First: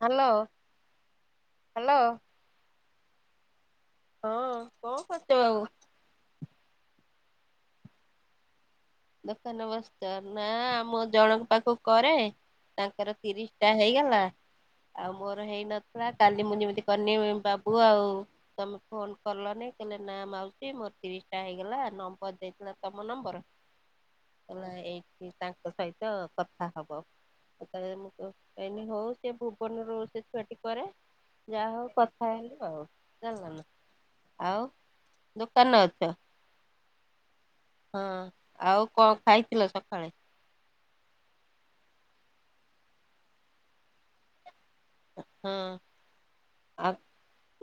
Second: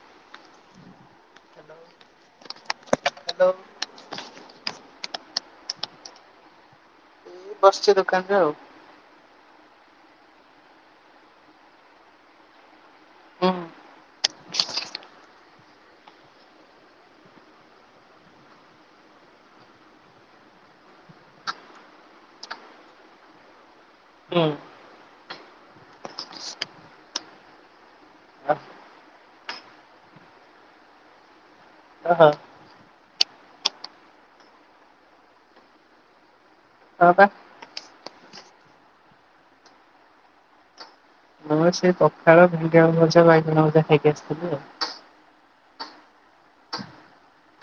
Hello hello. Hello. ହଁ କଣ କରଛ ଆଉ। ବସିଛ ଦୋକାନରେ ଆଉ। ଦୋକାନ ବସ୍ଛ ନା ଆମ ଜଣଙ୍କ ପାଖକୁ କରେ ତାଙ୍କର ହୁଁ ତିରିଶ ଟା ହେଇଗଲା ଆଉ ମୋର ହେଇନଥିଲା କାଲି ମୁଁ ଯେମିତି କନି ବାବୁ ଆଉ ତମେ ଫୋନ କଲନି କହିଲେ ନା ମଉଛି ମୋର ତିରିଶଟା ହେଇଗଲା ନମ୍ବର ଦେଇଥିଲା ତମ ନମ୍ବର। ହୁଁ ହେଲା ଏଇଠି ତାଙ୍କ ସହିତ କଥା ହବ ତା ମୁଁ ଅ ଏନ ହଉ ସେ ଭୁବନରୁ ସେ ଛୁଆଟି କରେ ଯାହା ହଉ ଅହ କଥା ହେଲ ଆଉ ଜାଣିଲ ନା ଆଉ ଦୋକାନ ଅଛ। ହପା ହଁ। ଆଉ କଣ ଖାଇଥିଲ ସକାଳେ? ଆମର ସେ ପଖାଳ ଭେଡି ଭଜା ବାଇ ମଜା ଖାଇକି ଆସିଥିଲି ଆଉ। ହଁ ଆଉ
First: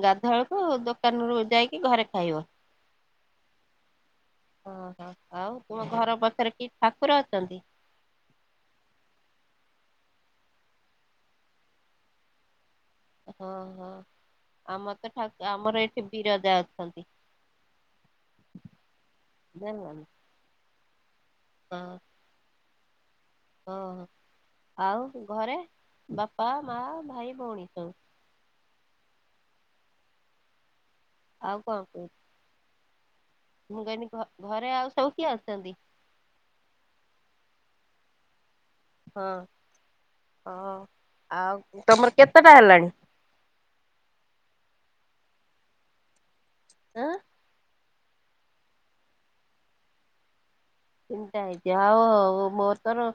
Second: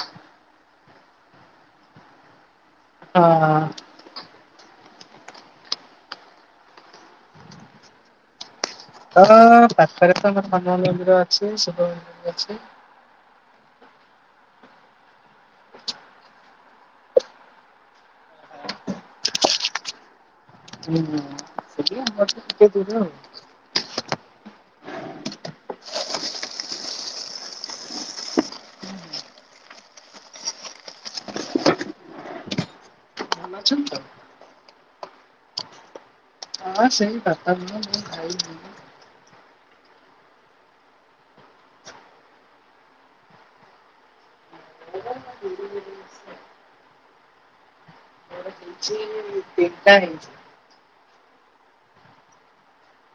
ଗାଧୁଆଳକୁ ଦୋକାନରୁୁ ଯାଇକି ଘରେ ଖାଇବ। ହଁ। ଓହୋ ଆଉ ତୁମ ଘର ପଛରେ କି ଠାକୁର ଅଛନ୍ତି? ହଁ [unintelligible] ଆମ ପାଖରେ ତ ଆମର ହନୁମାନ ମନ୍ଦିର ଅଛି ଶୁିବ ମନ୍ଦିର ବି ଅଛି। ହଁ ହଁ ଆମ ତ ଠାକୁ ଆମର ଏଠି ବିରଜା ଅଛନ୍ତି ଜାଣଲନା। ହୁଁ ହୁଁ। ସେଠି ଆମର ତ କେ ଦୂର। ଓହୋ ଆଉ ଘରେ ବାପା, ମା, ଭାଇ, ଭଉଣୀ ସବୁ। ଆଉ କଣ କହୁ। ଭଲ ମୁଁ ଅଛନ୍ତି ତ? କହିନି ଘ-ଘରେ ଆଉ ସବୁ କିଏ ଆସଚନ୍ତି? ହଁ ସେଇ କଥା ମୁଁ ମୁଁ ଖାଇଯିବି ହଁ ଅ ଆଉ ତମର କେତେଟା ହେଲାଣି? ମୋର ଆଁ ତିନଟା ହେଇଚି। ତିନଟା ହେଇଚି ଆଉ ମୋରତ ର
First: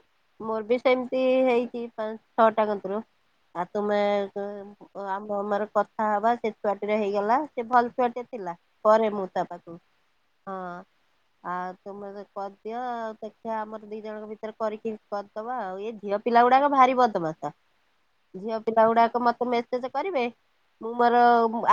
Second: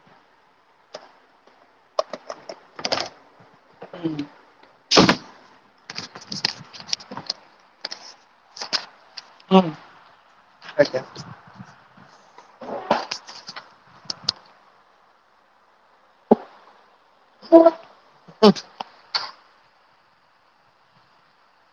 ମୋର ବି ସେମତି ହେଇଚି ପାଁ ଛଅଟା କନ୍ତର। ଆଉ ତୁମେ ହୁଁ କଏଁ ତ ଆମେ ଆମର କଥା ହବା ସେ ଛୁଆଟିର ହେଇଗଲା ସେ ଭଲ ଛୁଆଟିଏ ଥିଲା କରେ ମୁଁ ତା ହୁଁ ପାଖକୁ ହଁ ଆଜ୍ଞା। ଆଉ ତୁମ ତ କ ଦିଅ ଆଉ ଦେଖିବା ଆମର ଦି ଜଣଙ୍କ ଭିତରେ କରିକି କରଦବା ଆଉ ଏ ଝିଅପିଲାଗୁଡାକ ଭାରି ବଦମାସ ଝିଅପିଲାଗୁଡାକ ମତେ ମେସେଜେ କରିବେ ମୁଁ ମୋର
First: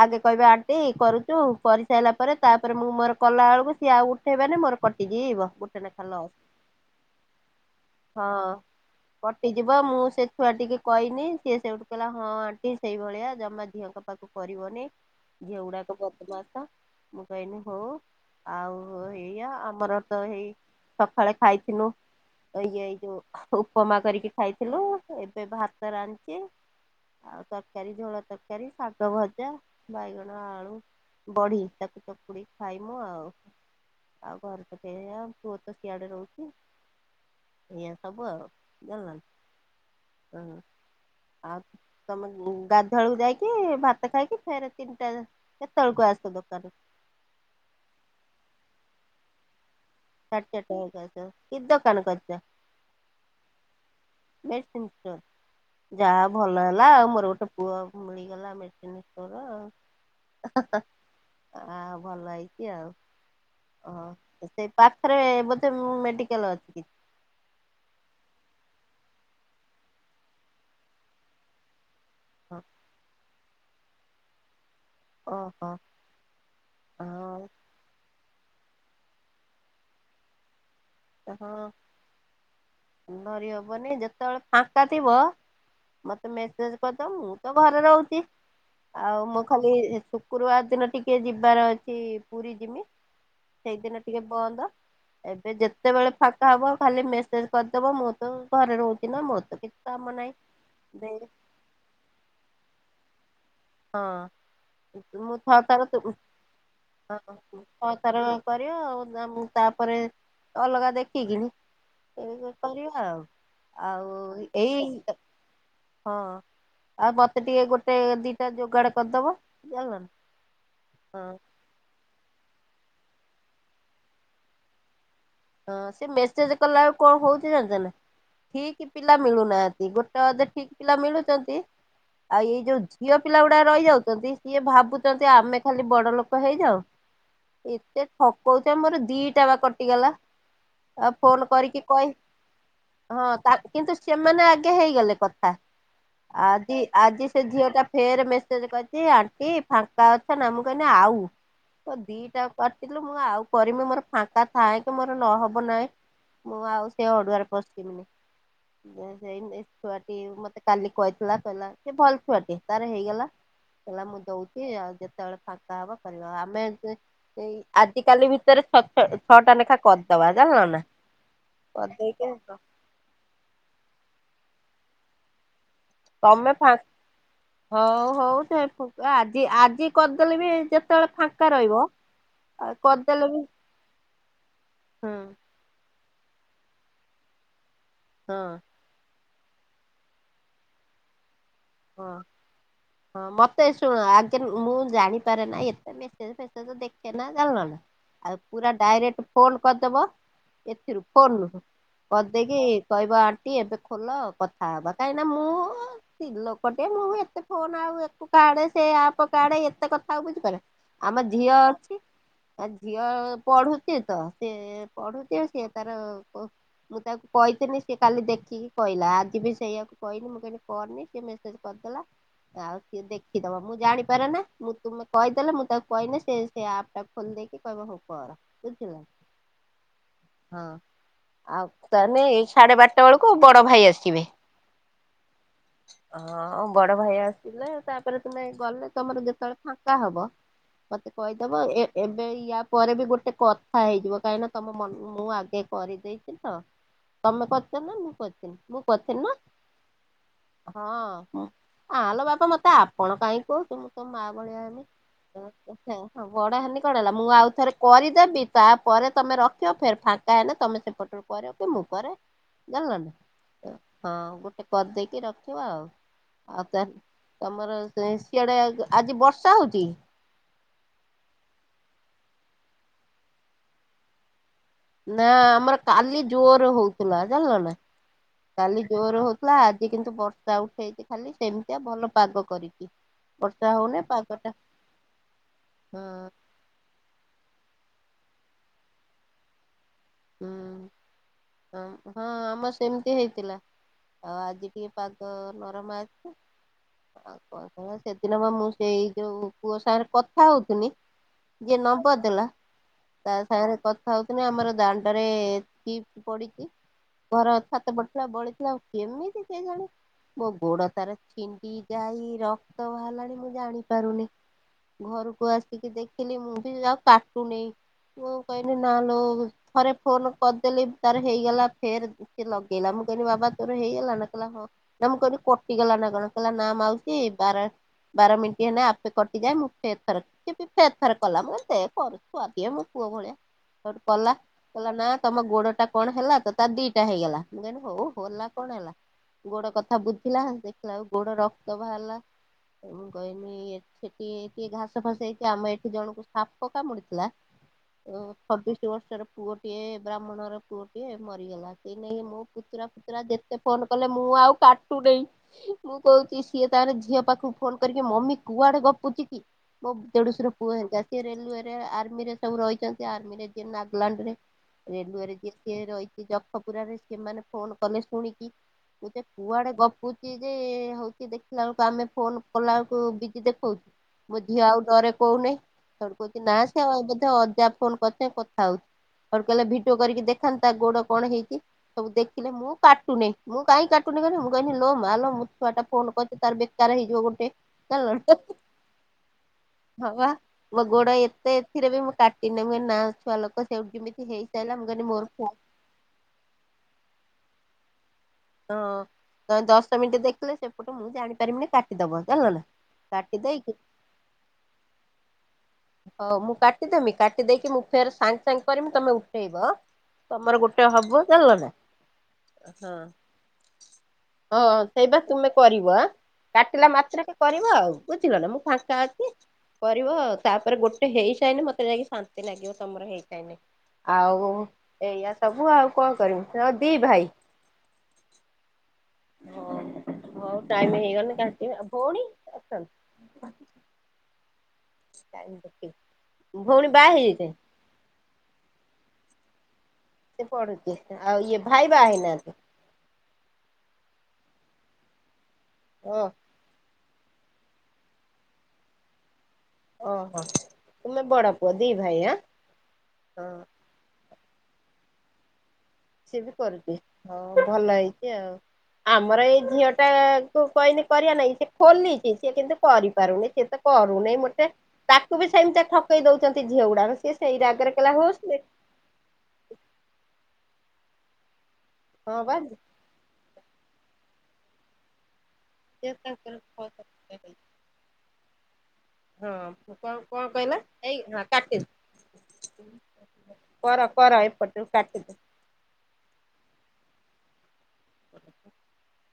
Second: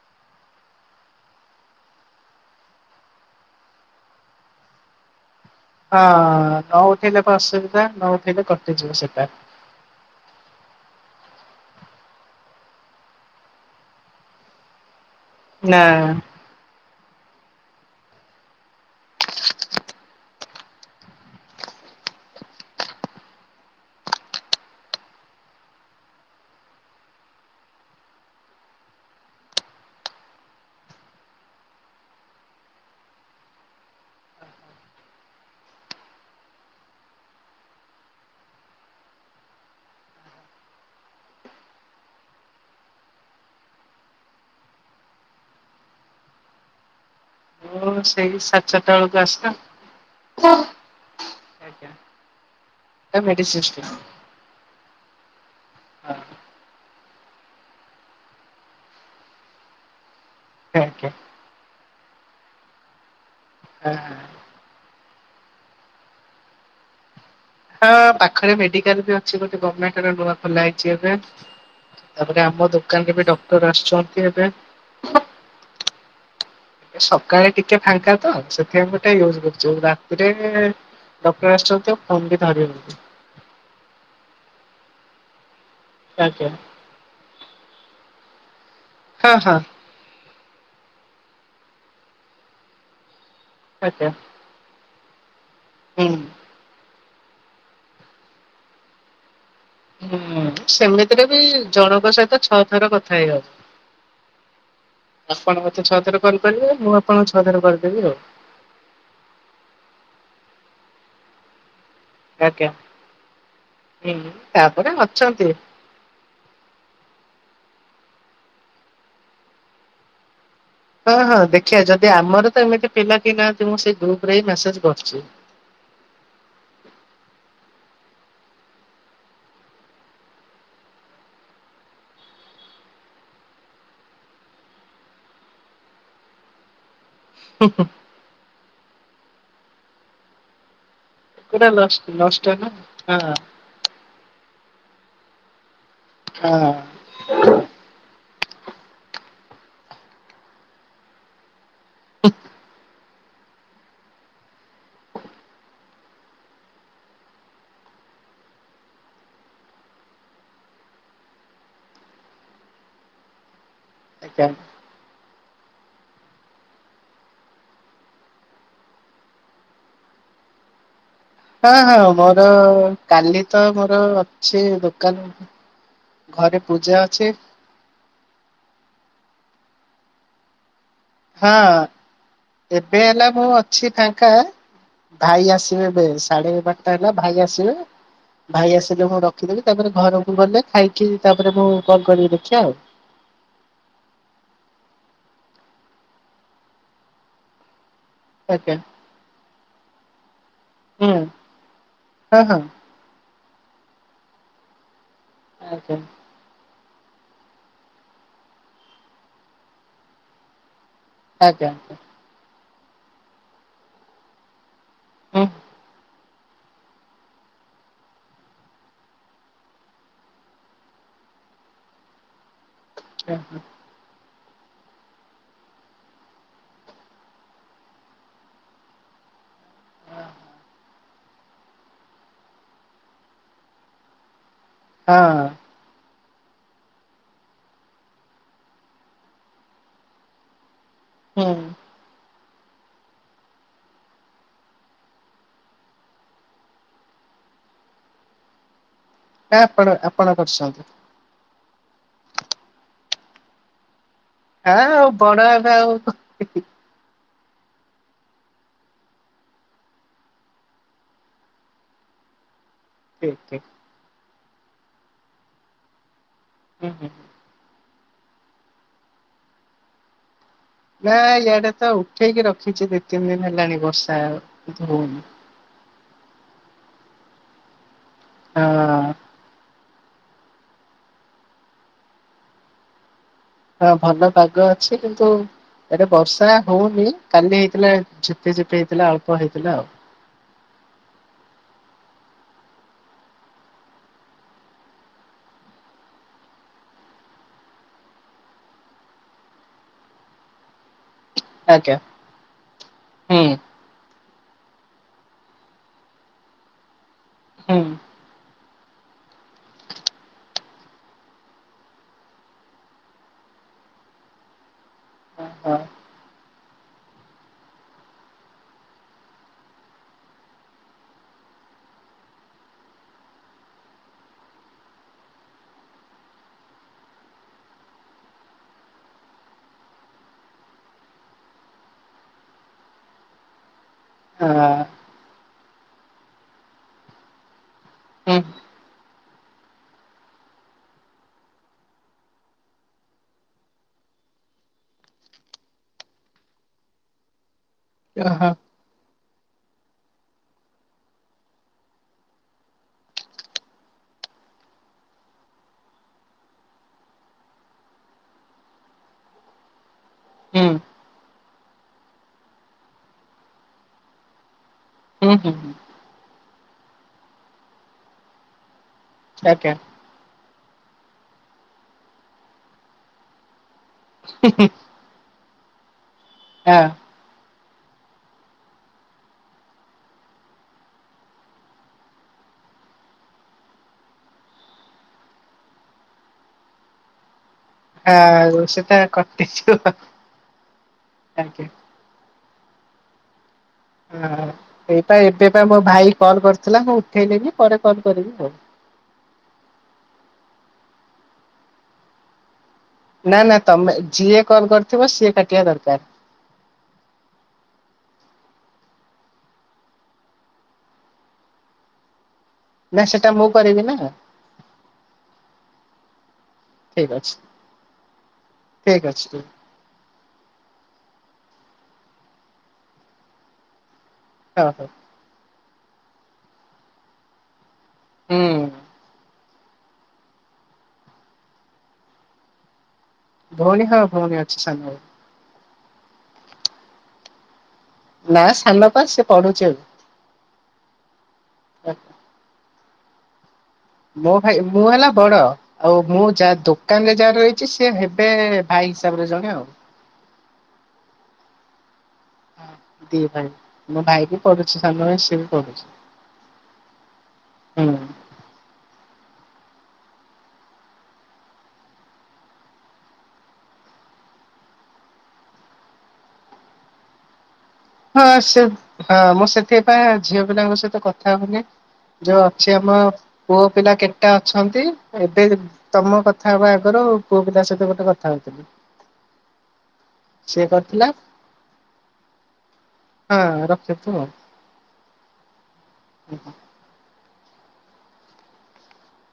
ଆଗେ କହିବେ ଆଣ୍ଟି କରୁଚୁ କରିସାଇଲା ପରେ ତାପରେ ମୁଁ ମୋର କଲାବେଳକୁ ସିଏ ଆଉ ଉଠେଇବେନ ମୋର କଟିଯିବ। ଗୋଟେ ଲେଖା ହଁ ଲସ୍ ନ ଉଠେଇଲେ ତ ଅସୁବିଧା ନଉଠେଇଲେ ହଁ। କଟିଯିବ ସେଟା। କଟିଯିବ ମୁଁ ସେ ଛୁଆ ଟିକି କହିନି ସିଏ ସେଇଠୁ କହିଲା ହଁ ଆଣ୍ଟି ସେଇଭଳିଆ ଜମା ଝିଅଙ୍କ ପାଖକୁ କରିବନେଇ। ନା ଝିଅଉଡାକ ବଦମାସ। କହିନି ହୋଉ ଆଉ ଏଇଆ ଆମର ତ ହେଇ ସଖାଳେ ଖାଇଥିନୁ ଇଏ ଏଇ ଯୋଉ ଉପମା କରିକି ଖାଇଥିଲୁ ଏବେ ଭାତ ରାନ୍ଧିଚି ଆଉ ତରକାରୀ ଝୋଳ ତରକାରୀ ଶାଗ ଭଜା ବାଇଗଣ ଆଳୁ ବଢି ତାକୁ ଚକୁଡିକି ଖାଇମୁ ଆଉ ଆଉ ଘରେ ତ କେହି ଆମ ପୁଅ ତ ସିଆଡେ ରହୁଚି ଏଇଆ ସବୁ ଆଉ ଜାଣଲ ହଁ ଆଉ ତମେ ଗାଧ୍ୱାଏଳକୁ ଯାଇକି ଭାତ ଖାଇକି ଫେର ତିନିଟା କେତବେଳକୁ ଆସ ଦୋକାନ। ମୁଁ ସେଇ ସାଢେ ଚାରଟା ବେଳକୁ ଆସେ। ସାଢେ ଚାରଟା ବେଳକୁ ଆସ କି ଆଜ୍ଞା ଦୋକାନ କରିଚ? ଏ ମେଡ଼ିସିନସ୍ ଟେ। ମେଡ଼ିସିନ୍ ଷ୍ଟୋର୍ ଯାହା ଭଲ ହେଲା ଆଉ ମୋର ଗୋଟେ ପୁଅ ମିଳିଗଲା ମେଡିସିନ୍ ଷ୍ଟୋର ଆଜ୍ଞା ଆ ଭଲ ହେଇଚି ଆଉ ହଁ ଓହୋ ସେଇ ପାଖରେ ବୋଧେ ମେଡିକାଲ ଅଛି କିଛି। ହଁ ପାଖରେ ମେଡିକାଲ ବି ଅଛି ଗୋଟେ ଗମେଣ୍ଟର ନୂଆ ଖୋଲା ହେଇଚି ଏବେ। ତାପରେ ହଁ ଆମ ଦୋକାନରେ ବି ଡକ ର ଆସଚନ୍ତି ଏବେ। ଓହୋ। ଏ ସକାଳେ ହଁ ଟିକେ ଫାଙ୍କା ତ ସେ ଆଉ ଗୋଟେ ଲୁଜ୍ ରହୁଚୁ ରାତିରେ ଡକ୍ଟର ହଁ ଆସୁଛନ୍ତି ଆଉ ଫୋନ ବି ଧରି ହଉନି ଧରିହବନି ଯେତେବେଳେ ଫା ଫାଙ୍କା ଥିବ ମତେ ଆଜ୍ଞା ମେସେଜ କରିଦବ ମୁଁ ତ ଘରେ ରହୁଚି ଆଉ ହଁ ମୁଁ ହଁ ଖାଲି ଇ ଶୁକ୍ରବାର ଦିନ ଟିକେ ଯି ବାର ଅଛି ପୁର ଜିମି। ସେଇଦିନ ଆଜ୍ଞା ଟିକେ ବନ୍ଦ ଏବେ ଦେ ହୁଁ ଯେତେବେଳେ ଫାଙ୍କା ହବ ଖାଲି ମେସେଜ କରିଦବ ମୁଁ ତ ଘରେ ରହୁଛି ନା ମୋ ହୁଁ ସେମିତିରେ ବି ଜଣଙ୍କ ସହିତ ଛଅ ଥର କଥା ଥା ହେଇ ହଁ ମୁଁ ଛ ମତେ ଥର ଛଅ କଲ୍ କରିବେ ମୁଁ ଆପଣଙ୍କୁ ହଁ ଛଅ ଥର ଛ କରିଦେବି ଆଉ ଥର କରିବ ଆଉ ମୁ ତାପରେ ଅଲଗା ଦେଖି କି ନି ଏ ଆଜ୍ଞା କରିବା ଆଉ ଆଉ ହୁଁ ଏଇ ତାପରେ ଅଛନ୍ତି। ହଁ ଆଉ ମତେ ଟିକେ ଗୋଟେ ସେ ଦି ଦିଟା ଜୋଗାଡ କରିଦେବ ନା କଣ? ହଁ ହଁ ଦେଖିିବା ଯଦି ଆମର ତ ଏମିତି ପିଲା କେହି ନାହାନ୍ତି ମୁଁ ସେ ଗ୍ରୁପରେ ମେସେଜ କରିଛି। ଜାଣିଚନା ଠିକ୍ ପିଲା ମିଳୁନାହାନ୍ତି ଗୋଟେ ଅଧେ ଠିକ୍ ପିଲା ମିଳୁଛନ୍ତି ଆଉ ଏଇ ଯୋଉ ଝିଅ ପିଲା ଗୁଡା ରହିଯାଉଛନ୍ତି ସିଏ ଭାବୁଛନ୍ତି ଆମେ ଖାଲି ବଡ ଲୋକ ହେଇଯାଉ ଏତେ ଠ କହୁଚ ମୋର ଦିଟା ବା କଟିଗଲା। ଆଉ ଫୋନ ପୁରା କରିକି ଲଷ୍ଟ କହି ଲଷ୍ଟ ନା ହଁ ତା କିନ୍ତୁ ସେମାନେ ଆ କେ ହେଇଗଲେ କଥା। ହଁ ଆଜି ଆଜି ସେଝିଅଟା ଫେର୍ ମେସ୍ କହିଛି ଆଣ୍ଟି ଫାଙ୍କା ଅଛ ନା ମୁଁ କହିନି ଆଉ। ମୋ ଦିଟାଙ୍କ କାଟି ଇଲ ମୁଁ ଆଉ କରିମି ମୋର ଫାଙ୍କ ଥାଏ। ତୁ ମୋର ନହବ ନାହିଁ ମୁଁ ଆଉ ସେ ଅଡୁଆରେ ପଶିବିନି ଛୁଆଟି ମତେ କାଲି କହିଥିଲା କହିଲା ସେ ଭଲ ଛୁଆଟି ତାର ହେଇଗଲା କହିଲା ମୁଁ ଆଜ୍ଞା। ଦଉଛି ଆଉ ଯେତେବେଳେ ଫାଙ୍କା ହବ କରିବା ଆମେ ଆଜି ଏଇ ଆଜି କାଲି ଭିତରେ ଛ ଛ ଛଅଟା ଲେଖା କରଦବା ଜାଲ ନା। ହଁ ହଁ କରିଦେଇକି ମୋର କାଲି ତ ମୋର ସେ ଦୋକାନ ତମେ ଘରେ ଫାଁ ପୂଜା ଅଛି ହଉ ହଉ ସେ ଆଜି ଆଜି କରିଦେଲେ ବି ଯେତ୍ ହଁ ଏବେ ହେଲା କରିଦେଲେ ବି ମୁଁ ଅଛି ଫାଙ୍କା ହଁ ଭାଇ ଆସିବେ ବେଶ୍। ସାଢେ ବାରଟା ହେଲା ଭାଇ ଆସିବେ। ହଁ ଭାଇ ଆସିଲେ ମୁଁ ରଖ୍ ଖିଦେଲି ତାପରେ ଘରକୁ ଗଲେ ଖାଇକି ତା ହଁ ହଁ ମତେ ଶୁଣ ଆଗେ ମୁଁ ଜାଣିି ପାରେନା ଏତେ ମେସେଜ ଫେସେଜ ଦେଖେନା ଜାଲନା ଆଉ ପୁରା ଆଜ୍ଞା ଡାଇରେକ୍ଟ ଫୋନ କରିଦବ ଏଥିରୁ ହୁଁ ଫୋନରୁ ହଁ କଦେଇକି ହଁ କହିବ ଆ ଟି ଏବେ ଖୋଲ କଥାହବା। କାହିଁକିନା ଆଜ୍ଞା ମୁଁତିଲ ପଟେ ମୁଁ ଏତେ ଫୋନ ଆଉ ଏକୁ କାଡେ ସେଆପ କାଡେ ଏତେ କଥା ଆଉ ବୁଝିପାରେନି। ଆମ ଝିଅ ଆଜ୍ଞା। ଅଛି। ଆଝିଅ ପଢୁଛି ତ ସେ ହୁଁ ପଢୁଥିବ ସିଏ ହୁଁ ତାର। ଓ ମୁଁ ତାକୁ କହିଥିଲିନି ସେିଏ କାଲି ଦେଖିକି କହିଲା ଆଜି ବି ସେଇଆକୁ କହିଲି ମୁଁ କହିଲି କରିନି ସ ମେସେଜ [unintelligible] ଦେଖିଦବ ହୁଁ ମୁଁ ଜାଣିପାରେ ନା ମୁଁ ତୁମେ କହିଦେଲେ ମୁଁ ତାକୁ କହିହିଲି ସେ ସେ ଆପ୍ ଟା ଖୋଲି ଦେଇକି କହିବ ହଁ କର ବୁଝିଲା ହଁ ଆଉ ତାହେଲେ ସାଢେ ବାରଟା ବେଳକୁ ବଡ ଭାଇ ଆସିବେ ହଁ। ହଁ ବଡ ଭାଇ ଆସିଲଥିଲେ ତାପରେ ତମେ ଗଲେ ତମର ଯେତେବେଳେ ଫାଙ୍କା ହବ। ମତେ ହୁଁ କହିଦବ ଏ ଏବେ ୟା ତା ପରେ ବି ଗୋଟେ କଥା ହେଇଯିବ କାହିଁକି ନା ତମ ମନ ମୁଁ ଆଗେ କରିଦେଇଛି ତ ତମେ କରିଛ ନା ମୁଁ କହିଥିଲି ମୁଁ କରିଥିଲି ନା ଆପଣ ଆପଣ କରୁଛନ୍ତି। ହଁ ଆଲୋ ବାପା ମତେ ଆପଣ କାହିଁ କୁହୁ ତୁମ ତୋ ମା ହଁ ଆଉ ବଡ ହେବେ ଆଉ ହୁଁ ଭଳିଆମଁ ବଡ ହେନି କଣ ହେଲା ମୁଁ ଆଉ ଥରେ କରିଦେବି ତାପରେ ତମେ ରଖିବ ଫେର ଫାଙ୍କା ହେଲେ ତମେ ସେପଟରୁ କର କି ମୁଁ କରେ ଜଲ ହଁ। ଟ କରିଦେଇକି ରଖିବା ଆଉ। ଆଉ ତା ହୁଁ। ତମର ସିଆଡେ ଆଜି ବର୍ଷା ହଉଚ ନା ଇାଡେ ତ ଉଠେଇକି ରଖିଛି ଦି ତିନି ଦିନ ହେଲାଣି ବର୍ଷା ଆଉ ନା ଆମର କାଲି ଜୋର ହଉଛି। ଲ ଚାଲିଲ ନା କାଲି ହଁ ଜୋର ହେଥିଲା। କିନ୍ତୁ ବର୍ଷା ଉଠେଇଛି ଖାଲି ସେମିତିଆଉ ଭଲ ପାଗ କରଛିି। ହଁ ଭଲ ପାଗ ଅଛି କିନ୍ତୁ ହଁ ଏବେ ବର୍ଷା ହଉନି କାଲି ହେଇଥିଲା। ଝପେ ଝିପି ହେଇଥିଲା ଅଳ୍ପ ହେଇଥିଲା ଆଉ ହୁଁ ହଁ ଆମ ସେମିତି ହେଇଥିଲା ଆଉ ଆଜି ଟିକେ ପଦ ନରମ ଅଛି ଆଉ କ ସେଦିନ ବା ମୁଁ ସେଇ ଯୋଉ ପୁଅ ସାଙ୍ଗରେ କଥା ହଉଥିନି। ଯିଏ ଆଜ୍ଞା ନବ ଦେଲା ତା ହୁଁ ସାଙ୍ଗରେ କଥା ହ ଆମର ଦାଣ୍ଡ ନରେ ପଡ଼ିଛି ଘର ହୁଁ ଅଛ ତ ବଟା ବଳେ ଆଉ କେମିତି ସେ ଜାଣେ ମୋ ଗୋଡ ତାର ଛିଣ୍ଡି ଯାଇ ରକ୍ତ ବାହାରିଲାଣି ମୁଁ ଜାଣି ପାରୁନି ଘରକୁ ହଁ ଆସିକି ଦେଖିଲି ମୁଁ ବି ଆଉ କାଟୁନି ମୁଁ କହିଲି ନା ଲ ଥରେ ଫୋନ କରିଦେଲି ତାର ହେଇଗଲା ଫେର ସଏ ଲଗେଇଲା ମୁଁ କହିଲି ବାବା ତୋର ହେଇଗଲା ନା କହିଲା ହଁ ନା ମୁଁ କହିଲି କଟିଗଲା ନା କଣ କହିଲ ନା ମାଉଛି ବାର ବାର ମିନିଟ୍ ହେଲେ ଆପେ କଟିଯାଏ ମୁଁ ଫେର ଫଥର ଫେର ଫଥର କଲା ମୁଁଛୁଆ ଦିଅ ମୋ ପୁଅ ଭଳିଆ କଲା। କହିଲା ନା ହଁ। ତମ ଗୋଡ ଟା କଣ ହେଲା ତ ତା ଦିଟା ହେଇଗଲା ମୁଁ କହିଲି ହଉ ହୁଁ ହେଲା କଣ ହେଲା ଗୋଡ କଥା ବୁଝିଲା ଦେଖିଲା ଆଉ ଗୋଡ ରକ୍ତ ବାହାରିଲା ମୁଁ କହିଲି ସେଠ ଟିକେ ଘାସ ଫାସ ହେଇକି ଆମ ଏଠି ଜଣଙ୍କୁ ସାପ କାମୁଡିଥିଲା। ଓ ଓହୋ ପଦ୍ଶ ବର୍ଷର ପୁଅଏ ବ୍ରାହ୍ମଣର ପୁଅ ଟଏ ମରିଗଲା ସେଇ ନେଇ ମୋ ପୁତୁରା ଫୁତୁରା ଯେତେ ଫୋନ କଲେ ମୁଁ ଆଉ କାଟୁନ ମୁଁ କହୁଛି ସିଏ ତାହେଲେ ଝିଅ ପାଖକୁ ଫୋନ କରିକି ମମି କୁଆଡେ ଗପୁଛି କି ମୋ ତେଡୁଶୀ ର ହୁଁ ପୁଅ ହେତା ସିଏ ରେଲରେ ଆର୍ମି ରେ ସବୁ ରହିଛନ୍ତି ଆର୍ମିରେ ଲଣ୍ଡନି। ହୁଁ ରେଲୱେରେ ଯେଏ ହୁଁ କିଏ ରହିଛି। କୁ ରେ ସେମାନେ ଫୋନ କଲେ ଶୁଣିକି ମୁତେ କୁଆଡେ ଆଜ୍ଞା ଗପୁଛି ଯେ। ହଉଛି ଦେଖିଲା ବେଳକୁ ଆମେ ଫୋ କଲା ବେଳକୁ ବି ଦେଖଉଛୁ। ମୁଁ ଝିଅ ଆଉ ଡରେ କହୁନି। ଥ କହୁଛି ନାଁ ସେ ବ ଅଯାପ କଣ କର। ଖାଉ କହିଲେ ଭିଡିଓ କରିକି ଦେଖାନ୍ତତା ଗୋଡ କଣ ହେଇଛି ସବୁ ଦେଖିଲେ ମୁଁ କାଟୁନି ମୁଁ କାହିଁ କାଟୁନି କହିଲ ମୁଁ କି ଲୋ ମା ଲ ମୋ ଛୁଆ ଟା ଫୋନ କରିଚ ତାର ବେକାର ହେଇଯିବ ଗୋଟେ। ହଁ ହଁ ହଁ ସେଟା କଟିଯିବ ମ ଗୋଡ ଏତେ ଆଜ୍ଞା। ଏଥିରେ ବି ମୁଁ କାଟି ନେମି ନା। ଭଲ। ହ ଏଇଟ ଏବେ ମୋ ଭାଇ କଲ୍ କରିୁଥିଲା ମୁଁ ଉଠେଇଲିନି ପରେ କଲ ହଁ ତମେ ଦଶଟା ମିନିଟ ଦେଖିଲେ ସେ ଗୋଟେ ମୁ ଜାଣିପାରିିନି କାଟିଦବ ଜାଲ ନା। କାଟି ନା ନା ଦେଇକି ତମେ ଯିଏ କଲ କରିଥିବ ସିଏ କାଟିବା ଦରକାର। ହଉ ତାଙ୍କ ପମି ତମେ ଉଠେଇବ ତମର ଗୋଟେ ହବ ଜଣିଲ ନା। ହଁ। ନା ସେଟା ମୁ ହଁ ସେଇ ବା ତୁମେ କ ଆିବା। କାଟିଲା ଠିକ୍ ଅଛି ମାତ୍ରକ କରିବ ଆଉ ବୁଝିିଲ ନା ମୁଁ ଫାଙ୍କା ଠିକ୍ ଅଛି ଠିକ୍ କରିବ ଆଉ। ତାପରେ ଗୋଟେ ହେଇସାଇନି ମତେ ଯାଇକି ଶାନ୍ତି ଲାଗିବ ତମର ହେଇସାଇନି। ଆଉ ହଉ ହଉ ଏଇଆ ସବୁ ଆଉ। କଣ କରିବି ହ ଦି ଭାଇ। ହୁଁ। ହଁ ହଉ ଟାଇମ ହେଇଗଲେ କା ଆଉ ଭଉଣୀ ଅଛନ୍ତି। ଭଉଣୀ ହଁ ଭଉଣୀ ଅ। ସାଙ୍ଗ। ଟାଇମ୍ ଭଉଣୀ ବାହା ହେଇଯାଇଥାେ। ନା ସାନପ ସେ ପଢୁଛି ଏବେ। ସେ ପଢୁଛି ଆଉ ଇଏ ଭାଇ ବା ହେଇନାହାନ୍ତି। ମୋ ଭାଇ ମୁଁ ହେଲା ବଡ। ଆଉ ଓ ମୁଁ ଯାହା ଦୁ ଦୋକାନ ରେ ଯାହା ରହିଛି ସିଏ ହେବେ ଭାଇ ହିସାବରେ ଜଣେ ଆଉ। ଓହୋ ତୁମେ ବଡ ପୁଅ ଦି ଭାଇ ଆଁ ହ ଦି ଭାଇ ହଁ। ମୁଁ ଭାଇ ମୋର ସାନ ଭାଇ ସିଏ ବି ପଢୁଛି। ସିଏବି କେରିବେ ହଉ ହଁ ହୁଁ। ଭଲ ହେଇଛି ଆଉ ଆମର ଏଇ ଝିଅ ଟା କୁ କହିନି କରିବା ନାଇଁ ସେ ଖୋଲିଛି ସିଏ କିନ୍ତୁ କରିପାରୁନି ସିଏ ତ କରୁନି ମୋଟେ ତାକୁ ବି ସେମିତିଆ ଠକେଇ ଦଉଛନ୍ତି ଝିଅ ଗୁଡାକ ସିଏ ସେଇ କହିଲା ହଁ ହୋସ୍ ବେ ସେ ହଁ ମୁଁ ସେଥିପାଇଁ ଝିଅ ପିଲାଙ୍କ ସ କଥାହବୁନି ଯୋଉ ହଁ ବା ଅଛିଆମ ପୁଅ ପିଲା କେତେଟା ଅଛନ୍ତି ଏବେ [unintelligible] ତମ ହଁ କଥା ହବା ଆଗରୁ ପୁଅ ପିଲା ସହିତ ଗୋଟେ କଥା ହଉଥିଲି। କଣ କଣ ସିଏ କହିଲା କରିଥିଲା ଏଇ ହଁ କାଟି ହଁ କର ରଖିଛୁ କର ଆଉ। ଏପଟ କାଟିଦେ [unintelligible]